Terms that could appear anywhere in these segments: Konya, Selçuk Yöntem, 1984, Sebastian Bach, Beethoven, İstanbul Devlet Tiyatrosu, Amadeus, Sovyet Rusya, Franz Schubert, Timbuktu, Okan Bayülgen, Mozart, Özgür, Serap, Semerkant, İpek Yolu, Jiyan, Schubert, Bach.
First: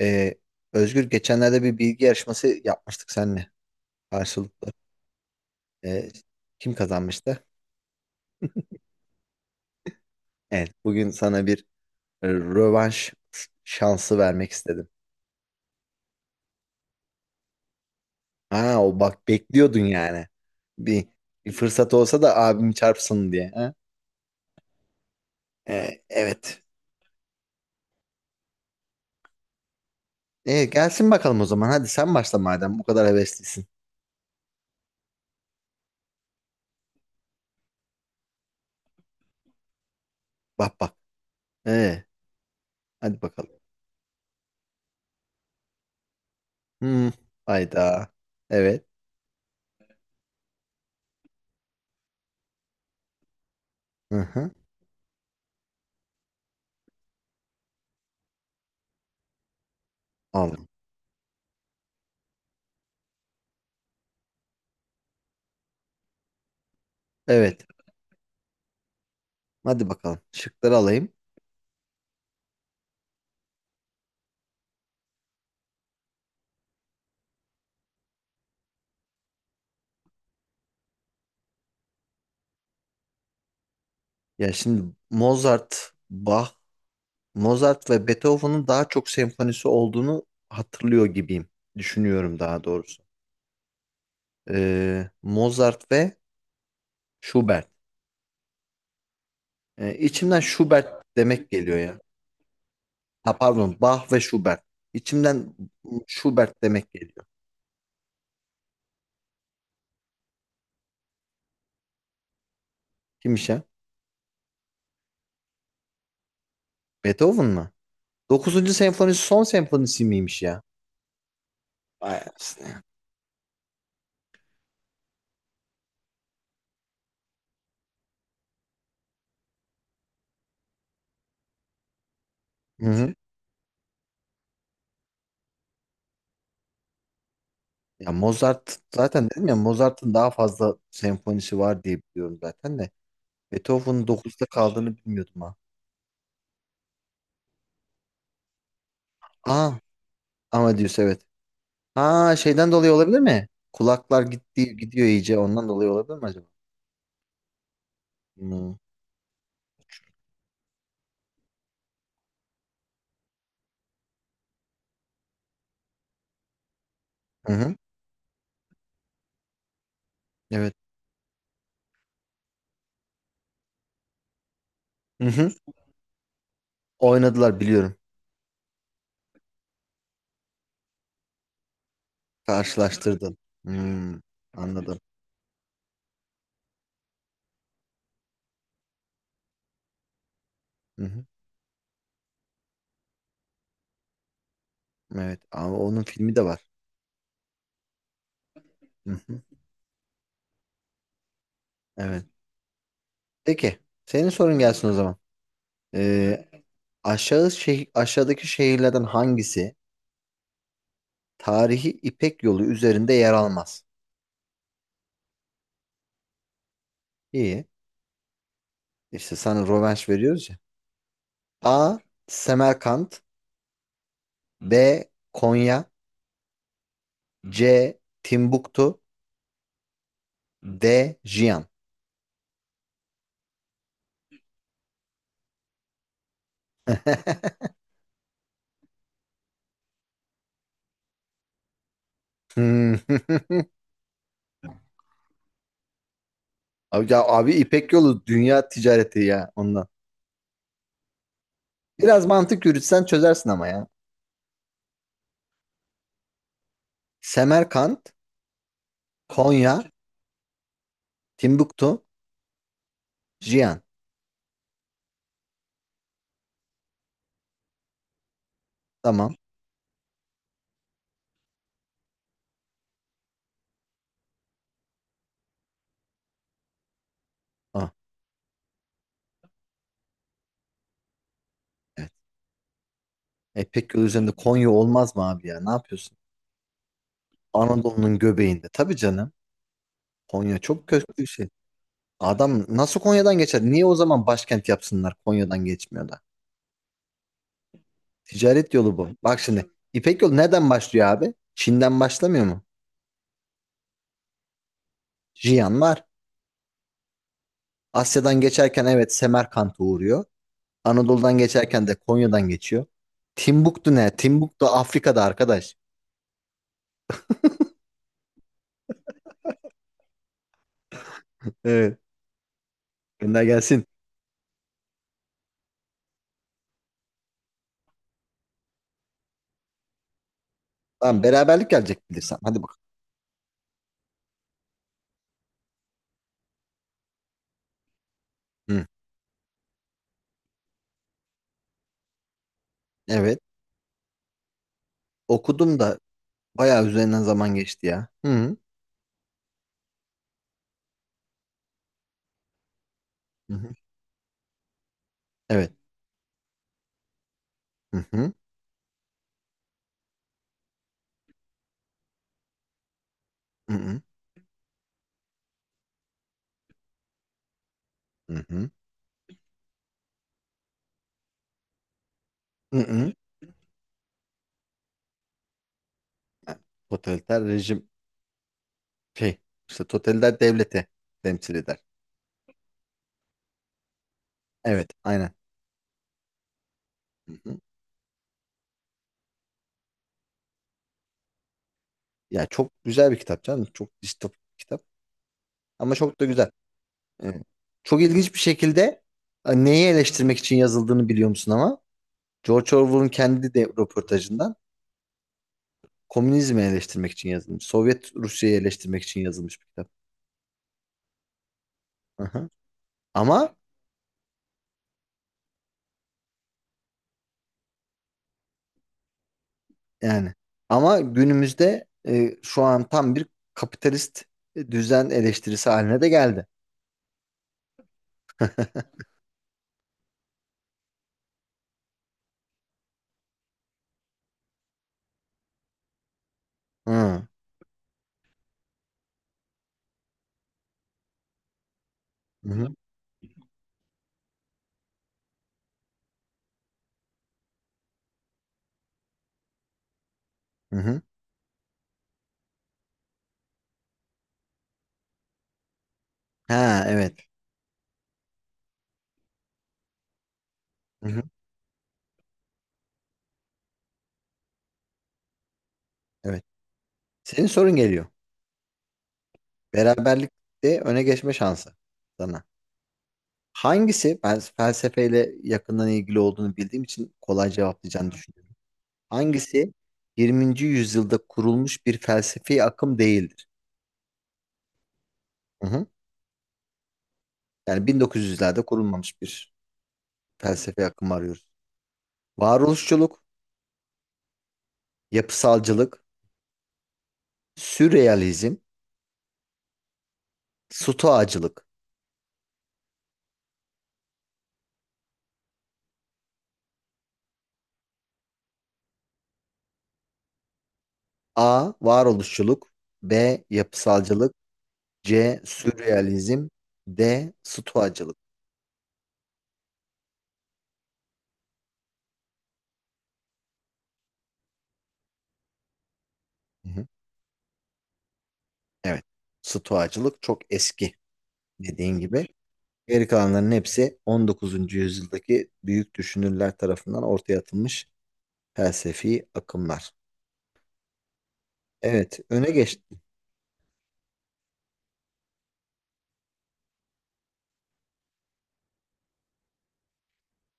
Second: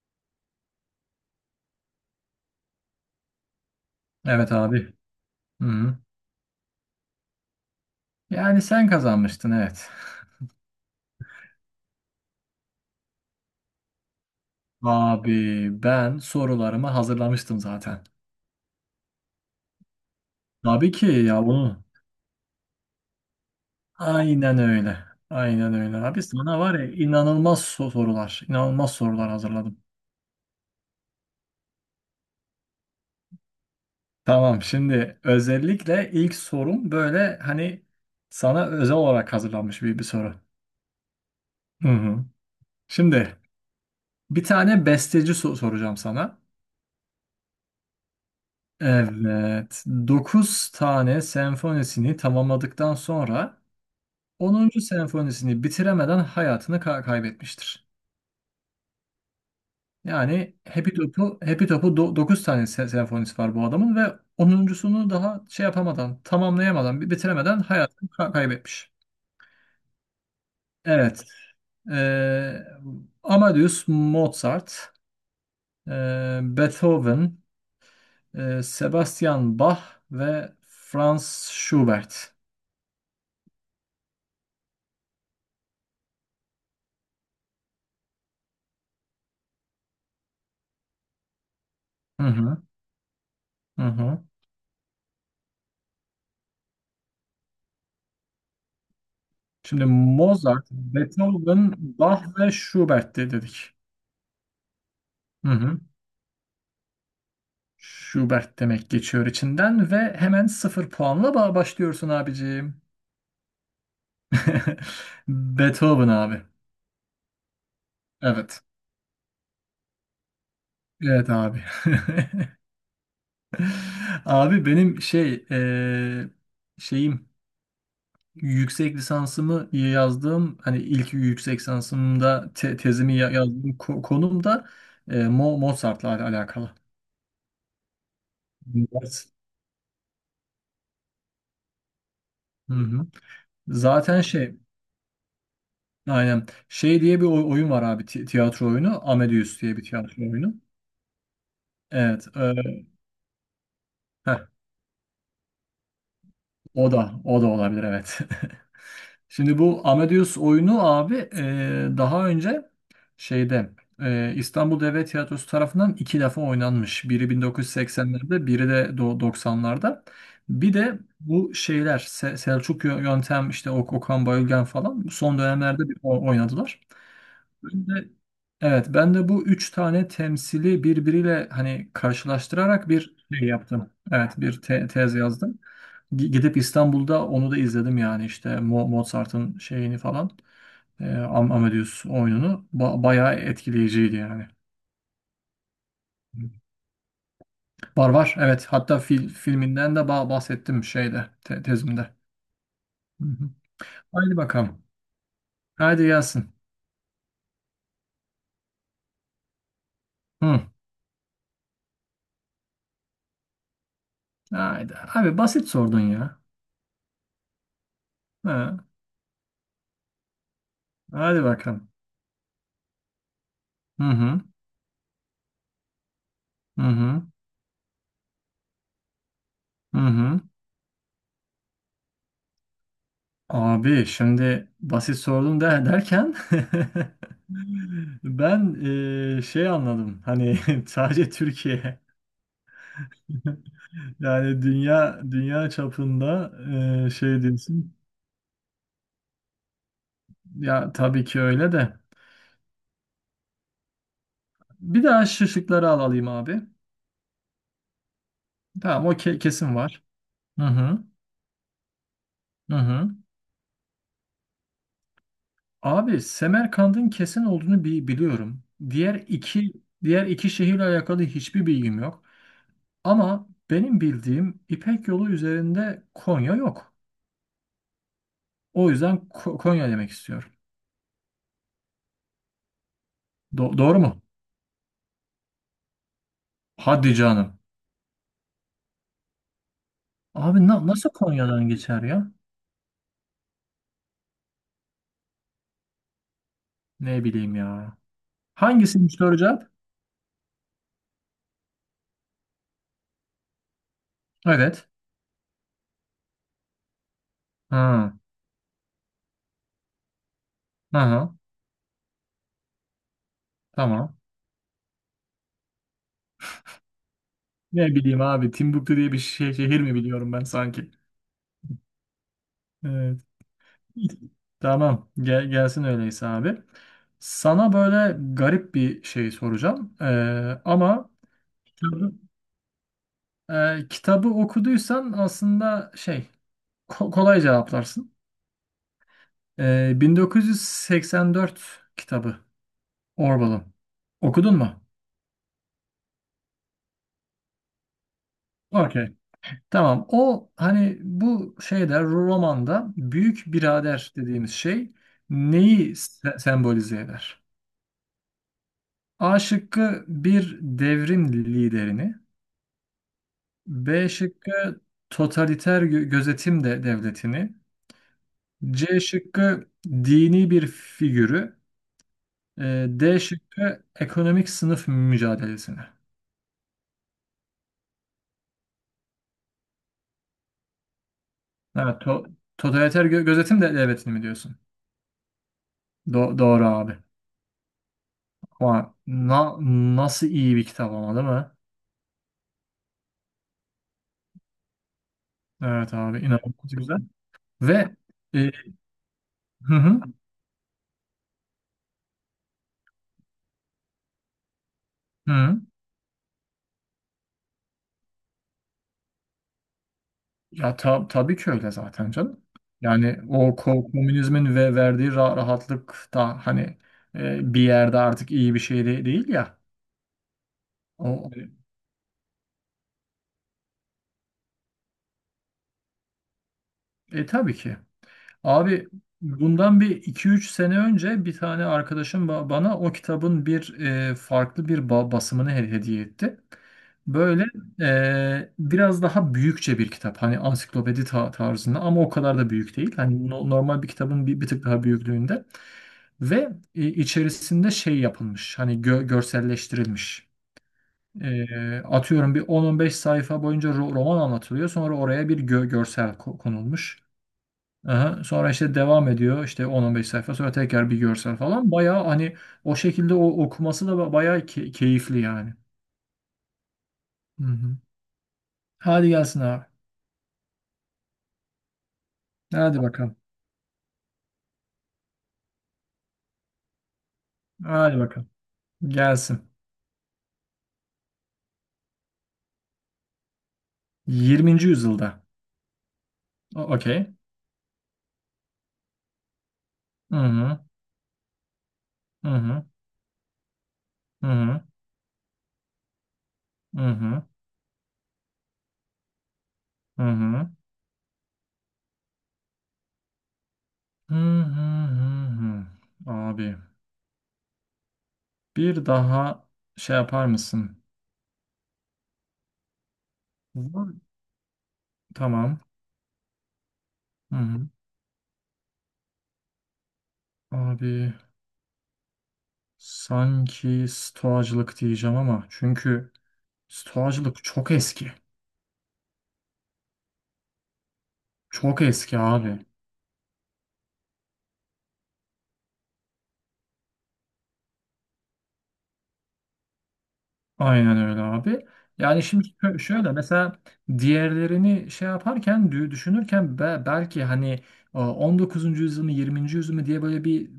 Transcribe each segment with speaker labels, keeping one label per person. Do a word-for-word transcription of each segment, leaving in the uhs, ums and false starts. Speaker 1: Ee, Özgür geçenlerde bir bilgi yarışması yapmıştık seninle
Speaker 2: Evet
Speaker 1: karşılıklı.
Speaker 2: abi. Hı. Hı.
Speaker 1: Ee, kim kazanmıştı?
Speaker 2: Yani sen kazanmıştın evet.
Speaker 1: Evet, bugün sana bir e, rövanş şansı vermek istedim.
Speaker 2: Abi ben sorularımı hazırlamıştım zaten.
Speaker 1: Ha, o bak bekliyordun yani.
Speaker 2: Tabii ki
Speaker 1: Bir,
Speaker 2: ya
Speaker 1: bir
Speaker 2: bunu.
Speaker 1: fırsat olsa da abimi çarpsın diye. Ha?
Speaker 2: Aynen öyle. Aynen öyle
Speaker 1: Ee,
Speaker 2: abi. Sana
Speaker 1: evet.
Speaker 2: var ya inanılmaz so- sorular. İnanılmaz sorular hazırladım.
Speaker 1: Ee, gelsin bakalım o zaman. Hadi sen başla madem bu kadar heveslisin.
Speaker 2: Tamam, şimdi özellikle ilk sorum böyle hani sana özel olarak hazırlanmış bir, bir soru.
Speaker 1: Bak bak.
Speaker 2: Hı
Speaker 1: Ee,
Speaker 2: hı.
Speaker 1: hadi
Speaker 2: Şimdi
Speaker 1: bakalım.
Speaker 2: bir tane besteci so- soracağım sana.
Speaker 1: Hmm, hayda. Evet.
Speaker 2: Evet. Dokuz tane senfonisini tamamladıktan sonra
Speaker 1: Hı hı.
Speaker 2: onuncu senfonisini bitiremeden hayatını ka- kaybetmiştir. Yani
Speaker 1: Aldım.
Speaker 2: Happy Top'u Happy Top'u dokuz tane se- senfonisi var bu adamın ve onuncusunu daha şey yapamadan, tamamlayamadan, bi- bitiremeden
Speaker 1: Evet.
Speaker 2: hayatını ka- kaybetmiş.
Speaker 1: Hadi bakalım. Şıkları alayım.
Speaker 2: Evet. eee, Amadeus Mozart, eee, Beethoven, eee, Sebastian Bach ve Franz Schubert.
Speaker 1: Ya şimdi Mozart, Bach, Mozart ve Beethoven'ın daha çok senfonisi olduğunu hatırlıyor gibiyim.
Speaker 2: Hı
Speaker 1: Düşünüyorum
Speaker 2: hı,
Speaker 1: daha doğrusu.
Speaker 2: hı hı.
Speaker 1: Ee, Mozart ve Schubert.
Speaker 2: Şimdi
Speaker 1: Ee, içimden
Speaker 2: Mozart,
Speaker 1: Schubert demek
Speaker 2: Beethoven,
Speaker 1: geliyor ya.
Speaker 2: Bach ve Schubert de-
Speaker 1: Ha
Speaker 2: dedik.
Speaker 1: pardon, Bach ve Schubert.
Speaker 2: Hı
Speaker 1: İçimden
Speaker 2: hı.
Speaker 1: Schubert demek geliyor.
Speaker 2: Schubert demek geçiyor içinden ve hemen sıfır puanla ba- başlıyorsun abicim.
Speaker 1: Kimmiş ya?
Speaker 2: Beethoven abi.
Speaker 1: Beethoven mı?
Speaker 2: Evet.
Speaker 1: dokuzuncu senfonisi son senfonisi miymiş ya?
Speaker 2: Evet abi.
Speaker 1: Vay anasını.
Speaker 2: Abi benim şey eee, şeyim, yüksek lisansımı yazdığım, hani ilk yüksek lisansımda te-
Speaker 1: Hı hı.
Speaker 2: tezimi ya- yazdığım ko- konum da eee, Mo- Mozart'la al- alakalı.
Speaker 1: Ya Mozart
Speaker 2: Mozart.
Speaker 1: zaten dedim ya Mozart'ın daha fazla senfonisi var diye biliyorum
Speaker 2: Hı
Speaker 1: zaten de.
Speaker 2: hı.
Speaker 1: Beethoven'ın
Speaker 2: Zaten
Speaker 1: dokuzda
Speaker 2: şey,
Speaker 1: kaldığını bilmiyordum ha.
Speaker 2: aynen, şey diye bir oy- oyun var abi, ti- tiyatro oyunu, Amadeus
Speaker 1: Aa,
Speaker 2: diye bir tiyatro oyunu.
Speaker 1: Amadeus evet.
Speaker 2: Evet,
Speaker 1: Ha
Speaker 2: e,
Speaker 1: şeyden dolayı olabilir mi? Kulaklar
Speaker 2: heh,
Speaker 1: gitti, gidiyor iyice ondan dolayı olabilir mi acaba?
Speaker 2: o da o da olabilir evet.
Speaker 1: Hmm.
Speaker 2: Şimdi bu Amadeus oyunu abi, e, daha önce şeyde, e, İstanbul Devlet Tiyatrosu tarafından iki defa oynanmış. Biri
Speaker 1: Hı hı.
Speaker 2: bin dokuz yüz seksenlerde, biri de do- doksanlarda. Bir
Speaker 1: Evet.
Speaker 2: de bu şeyler Se- Selçuk Yö- Yöntem, işte Ok- Okan Bayülgen falan,
Speaker 1: Hı
Speaker 2: son
Speaker 1: hı.
Speaker 2: dönemlerde bir o- oynadılar.
Speaker 1: Oynadılar
Speaker 2: Ben
Speaker 1: biliyorum.
Speaker 2: de- evet, ben de bu üç tane temsili birbiriyle hani karşılaştırarak bir
Speaker 1: Karşılaştırdın.
Speaker 2: şey yaptım.
Speaker 1: Hmm.
Speaker 2: Evet, bir te-
Speaker 1: Anladım.
Speaker 2: tez yazdım. Gi- Gidip İstanbul'da onu da izledim yani, işte Mo- Mozart'ın şeyini falan.
Speaker 1: Hı
Speaker 2: E,
Speaker 1: hı.
Speaker 2: Am- Amadeus oyununu. Ba- bayağı etkileyiciydi yani.
Speaker 1: Evet ama onun filmi de var.
Speaker 2: Var var evet, hatta
Speaker 1: Hı
Speaker 2: fil,
Speaker 1: hı.
Speaker 2: filminden de ba- bahsettim şeyde, te- tezimde.
Speaker 1: Evet.
Speaker 2: Hı hı.
Speaker 1: Peki senin
Speaker 2: Haydi
Speaker 1: sorun
Speaker 2: bakalım.
Speaker 1: gelsin o zaman.
Speaker 2: Haydi
Speaker 1: Ee,
Speaker 2: gelsin.
Speaker 1: aşağı şeh- aşağıdaki şehirlerden hangisi
Speaker 2: Hı.
Speaker 1: tarihi İpek Yolu üzerinde yer almaz?
Speaker 2: Haydi. Abi basit sordun ya.
Speaker 1: İyi.
Speaker 2: Ha.
Speaker 1: İşte sana rövanş veriyoruz.
Speaker 2: Haydi bakalım.
Speaker 1: A. Semerkant.
Speaker 2: Hı hı.
Speaker 1: B. Konya.
Speaker 2: Hı hı.
Speaker 1: C. Timbuktu.
Speaker 2: Hı hı.
Speaker 1: D. Jiyan.
Speaker 2: Abi şimdi basit sordum de, derken, ben, eee, şey anladım hani, sadece Türkiye,
Speaker 1: Hmm.
Speaker 2: yani dünya dünya çapında, eee,
Speaker 1: Abi, ya,
Speaker 2: şey
Speaker 1: abi İpek
Speaker 2: diyorsun.
Speaker 1: Yolu dünya ticareti ya ondan.
Speaker 2: Ya tabii ki öyle de,
Speaker 1: Biraz mantık yürütsen çözersin ama ya.
Speaker 2: bir daha şu şıkları al alayım abi.
Speaker 1: Semerkant,
Speaker 2: Tamam, o ke- kesin
Speaker 1: Konya,
Speaker 2: var. Hı hı,
Speaker 1: Timbuktu,
Speaker 2: hı hı.
Speaker 1: Jiyan.
Speaker 2: Abi, Semerkand'ın kesin olduğunu bi- biliyorum. diğer
Speaker 1: Tamam.
Speaker 2: iki diğer iki şehirle alakalı hiçbir bilgim yok. Ama benim bildiğim, İpek Yolu üzerinde Konya yok.
Speaker 1: Ah,
Speaker 2: O yüzden Ko- Konya demek istiyorum.
Speaker 1: evet.
Speaker 2: Do-
Speaker 1: İpek
Speaker 2: doğru
Speaker 1: Yolu
Speaker 2: mu?
Speaker 1: üzerinde Konya olmaz mı abi ya? Ne yapıyorsun?
Speaker 2: Hadi canım.
Speaker 1: Anadolu'nun göbeğinde. Tabii canım. Konya
Speaker 2: Abi
Speaker 1: çok
Speaker 2: na- nasıl
Speaker 1: köklü bir şey.
Speaker 2: Konya'dan geçer ya?
Speaker 1: Adam nasıl Konya'dan geçer? Niye o zaman başkent yapsınlar? Konya'dan geçmiyor da.
Speaker 2: Ne bileyim ya.
Speaker 1: Ticaret yolu bu.
Speaker 2: Hangisini soru.
Speaker 1: Bak şimdi İpek yolu nereden başlıyor abi? Çin'den başlamıyor mu?
Speaker 2: Evet.
Speaker 1: Jiyan var.
Speaker 2: Ha.
Speaker 1: Asya'dan geçerken evet Semerkant'a uğruyor.
Speaker 2: Aha.
Speaker 1: Anadolu'dan geçerken de Konya'dan geçiyor. Timbuktu ne?
Speaker 2: Tamam.
Speaker 1: Timbuktu Afrika'da arkadaş.
Speaker 2: Ne bileyim abi. Timbuktu diye bir şey, şehir mi biliyorum ben sanki?
Speaker 1: Evet.
Speaker 2: Evet.
Speaker 1: Gönder gelsin.
Speaker 2: Tamam. Gel, gelsin öyleyse abi. Sana böyle garip bir şey soracağım. Ee, ama,
Speaker 1: Tamam beraberlik gelecek bilirsem. Hadi bakalım.
Speaker 2: Ee, kitabı okuduysan aslında şey ko- kolay cevaplarsın.
Speaker 1: Hı.
Speaker 2: Ee, bin dokuz yüz seksen dört kitabı,
Speaker 1: Evet.
Speaker 2: Orwell'ın. Okudun mu?
Speaker 1: Okudum da bayağı üzerinden zaman geçti ya. Hı hı.
Speaker 2: Okey. Tamam. O hani, bu şeyde, romanda büyük
Speaker 1: Hı hı.
Speaker 2: birader dediğimiz şey
Speaker 1: Evet.
Speaker 2: neyi se- sembolize eder?
Speaker 1: Hı hı.
Speaker 2: A şıkkı: bir devrim liderini,
Speaker 1: Hı hı.
Speaker 2: B şıkkı: totaliter gö- gözetim de devletini,
Speaker 1: Hı hı.
Speaker 2: C şıkkı: dini bir figürü,
Speaker 1: Hı
Speaker 2: Ee,
Speaker 1: hı.
Speaker 2: D şıkkı: ekonomik sınıf mücadelesini.
Speaker 1: Totaliter rejim şey işte totaliter devleti temsil eder.
Speaker 2: Evet, to totaliter gö- gözetim de devletini mi diyorsun?
Speaker 1: Evet, aynen.
Speaker 2: Do- doğru abi.
Speaker 1: Hı hı.
Speaker 2: Ama na- nasıl iyi bir kitap ama, değil mi?
Speaker 1: Ya çok güzel bir kitap canım. Çok distopik bir kitap.
Speaker 2: Evet
Speaker 1: Ama
Speaker 2: abi,
Speaker 1: çok da güzel.
Speaker 2: inanılmaz güzel.
Speaker 1: Evet.
Speaker 2: Ve
Speaker 1: Çok ilginç bir
Speaker 2: e,
Speaker 1: şekilde e,
Speaker 2: hı
Speaker 1: neyi
Speaker 2: hı,
Speaker 1: eleştirmek için yazıldığını biliyor musun ama? George Orwell'ın kendi de röportajından
Speaker 2: hı.
Speaker 1: komünizmi eleştirmek için yazılmış. Sovyet Rusya'yı eleştirmek için yazılmış bir kitap.
Speaker 2: Ya ta- tabii ki öyle zaten
Speaker 1: Hı
Speaker 2: canım.
Speaker 1: hı.
Speaker 2: Yani o
Speaker 1: Ama
Speaker 2: ko- komünizmin ve verdiği ra- rahatlık da hani, e, bir yerde artık iyi bir şey de- değil ya.
Speaker 1: yani ama
Speaker 2: O,
Speaker 1: günümüzde e, şu an tam bir kapitalist düzen eleştirisi haline de geldi.
Speaker 2: e tabii ki. Abi bundan bir iki üç sene önce bir tane arkadaşım ba- bana o kitabın bir e, farklı bir ba- basımını he- hediye etti.
Speaker 1: Hı.
Speaker 2: Böyle e, biraz daha büyükçe bir kitap. Hani ansiklopedi ta- tarzında, ama o kadar
Speaker 1: Hı
Speaker 2: da
Speaker 1: hı.
Speaker 2: büyük değil. Hani no- normal bir kitabın bir, bir tık daha büyüklüğünde. Ve e, içerisinde şey yapılmış. Hani gö- görselleştirilmiş.
Speaker 1: Hı.
Speaker 2: E, atıyorum, bir on on beş sayfa boyunca ro- roman anlatılıyor. Sonra oraya bir gö- görsel ko-
Speaker 1: Ha
Speaker 2: konulmuş.
Speaker 1: evet.
Speaker 2: Aha, sonra işte devam ediyor, işte on on beş sayfa sonra tekrar bir
Speaker 1: Hı hı.
Speaker 2: görsel falan. Bayağı hani, o şekilde o okuması da ba- bayağı key- keyifli yani.
Speaker 1: Evet.
Speaker 2: Hı
Speaker 1: Senin sorun
Speaker 2: hı.
Speaker 1: geliyor.
Speaker 2: Hadi gelsin abi.
Speaker 1: Beraberlikte öne geçme şansı sana.
Speaker 2: Hadi bakalım.
Speaker 1: Hangisi, ben felsefeyle yakından ilgili olduğunu bildiğim için kolay
Speaker 2: Hadi
Speaker 1: cevaplayacağını
Speaker 2: bakalım.
Speaker 1: düşünüyorum.
Speaker 2: Gelsin.
Speaker 1: Hangisi yirminci yüzyılda kurulmuş bir felsefi akım değildir?
Speaker 2: yirminci yüzyılda.
Speaker 1: Hı hı.
Speaker 2: O- Okey.
Speaker 1: Yani bin dokuz yüzlerde kurulmamış bir
Speaker 2: Hı hı.
Speaker 1: felsefi akım arıyoruz.
Speaker 2: Hı hı.
Speaker 1: Varoluşçuluk,
Speaker 2: Hı hı.
Speaker 1: yapısalcılık,
Speaker 2: Hı hı.
Speaker 1: sürrealizm,
Speaker 2: Hı hı.
Speaker 1: stoacılık.
Speaker 2: Hı hı hı hı. Abi, bir daha şey yapar mısın?
Speaker 1: A. Varoluşçuluk. B.
Speaker 2: Bu-
Speaker 1: Yapısalcılık. C.
Speaker 2: Tamam.
Speaker 1: Sürrealizm. D.
Speaker 2: Hı hı.
Speaker 1: Stoacılık.
Speaker 2: Abi sanki stoğacılık diyeceğim ama, çünkü
Speaker 1: Hı.
Speaker 2: stoğacılık çok eski.
Speaker 1: Evet. Stoacılık çok eski
Speaker 2: Çok
Speaker 1: dediğin
Speaker 2: eski
Speaker 1: gibi.
Speaker 2: abi.
Speaker 1: Geri kalanların hepsi on dokuzuncu yüzyıldaki büyük düşünürler tarafından ortaya atılmış felsefi akımlar.
Speaker 2: Aynen öyle abi.
Speaker 1: Evet,
Speaker 2: Yani şimdi
Speaker 1: öne
Speaker 2: şö-
Speaker 1: geçti.
Speaker 2: şöyle mesela diğerlerini şey yaparken dü- düşünürken, be- belki hani, e, on dokuzuncu yüzyıl mı, yirminci yüzyıl mı diye böyle bir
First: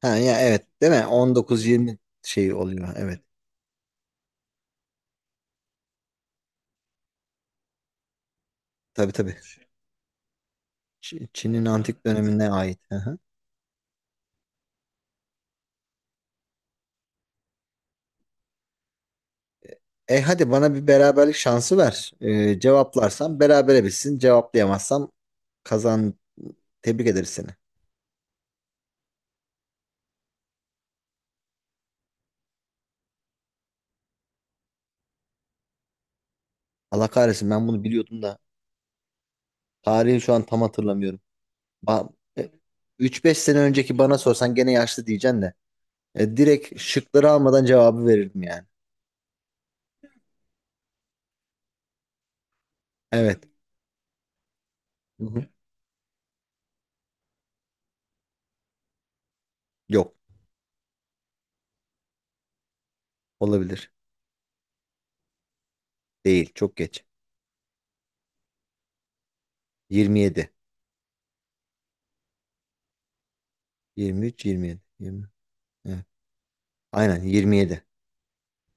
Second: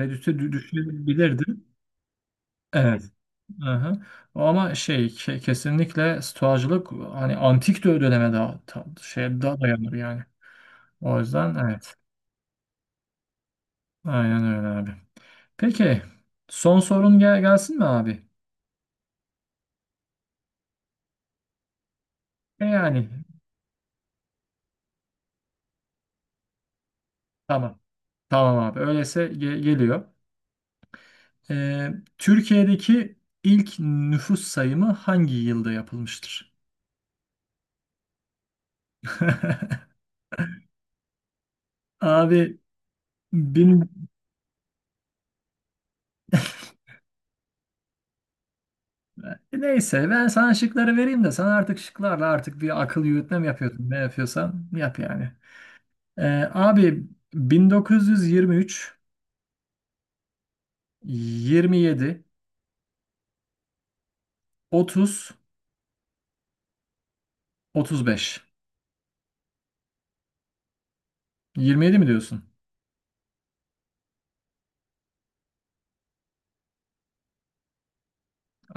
Speaker 1: Ha ya
Speaker 2: dü-
Speaker 1: evet, değil mi?
Speaker 2: düşünebilirdim.
Speaker 1: on dokuz yirmi şey oluyor.
Speaker 2: Evet.
Speaker 1: Evet.
Speaker 2: Aha. Ama şey, ke- kesinlikle stoğacılık hani antik dö- döneme daha ta-
Speaker 1: Tabii tabii.
Speaker 2: şey daha dayanır yani. O
Speaker 1: Ç-
Speaker 2: yüzden
Speaker 1: Çin'in
Speaker 2: evet.
Speaker 1: antik dönemine ait. Hı hı.
Speaker 2: Aynen öyle abi. Peki, son sorun gel gelsin mi abi?
Speaker 1: E hadi bana bir beraberlik şansı ver. E,
Speaker 2: E yani
Speaker 1: cevaplarsam berabere bitsin. Cevaplayamazsam kazan. Tebrik ederiz seni.
Speaker 2: tamam. Tamam abi. Öyleyse ge- geliyor. Ee, Türkiye'deki ilk nüfus sayımı hangi yılda yapılmıştır?
Speaker 1: Allah kahretsin ben bunu biliyordum da tarihi şu an tam hatırlamıyorum. Ba- e,
Speaker 2: Abi
Speaker 1: üç beş sene
Speaker 2: bin...
Speaker 1: önceki bana sorsan gene yaşlı diyeceksin de. E, direkt şıkları almadan cevabı verirdim yani.
Speaker 2: neyse, ben sana şıkları vereyim de sen artık şıklarla artık bir akıl yürütme
Speaker 1: Evet.
Speaker 2: mi yapıyorsun? Ne yapıyorsan yap
Speaker 1: Hı
Speaker 2: yani.
Speaker 1: hı.
Speaker 2: Ee, abi: bin dokuz yüz yirmi üç,
Speaker 1: Yok.
Speaker 2: yirmi yedi,
Speaker 1: Olabilir.
Speaker 2: otuz,
Speaker 1: Değil. Çok geç.
Speaker 2: otuz beş.
Speaker 1: yirmi yedi.
Speaker 2: yirmi yedi mi diyorsun?
Speaker 1: yirmi üç, yirmi yedi. yirmi. Evet. Aynen yirmi yedi.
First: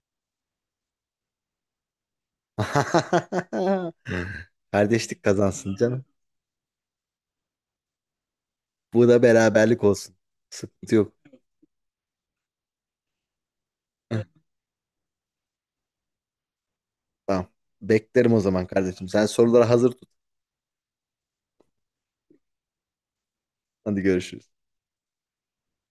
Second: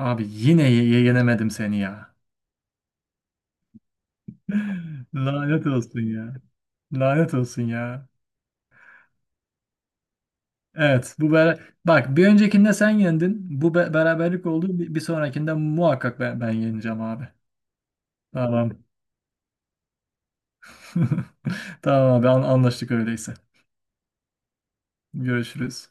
Speaker 2: Abi yine ye- yenemedim seni ya.
Speaker 1: Kardeşlik
Speaker 2: Lanet
Speaker 1: kazansın
Speaker 2: olsun
Speaker 1: canım.
Speaker 2: ya. Lanet olsun ya.
Speaker 1: Bu da beraberlik olsun. Sıkıntı yok.
Speaker 2: Evet, bu bera- bak, bir öncekinde sen yendin. Bu be-
Speaker 1: Heh,
Speaker 2: beraberlik oldu. Bir, bir sonrakinde muhakkak ben, ben yeneceğim abi.
Speaker 1: tamam. Beklerim o zaman
Speaker 2: Tamam.
Speaker 1: kardeşim. Sen soruları hazır tut.
Speaker 2: Tamam abi, an- anlaştık öyleyse.
Speaker 1: Hadi görüşürüz.
Speaker 2: Görüşürüz.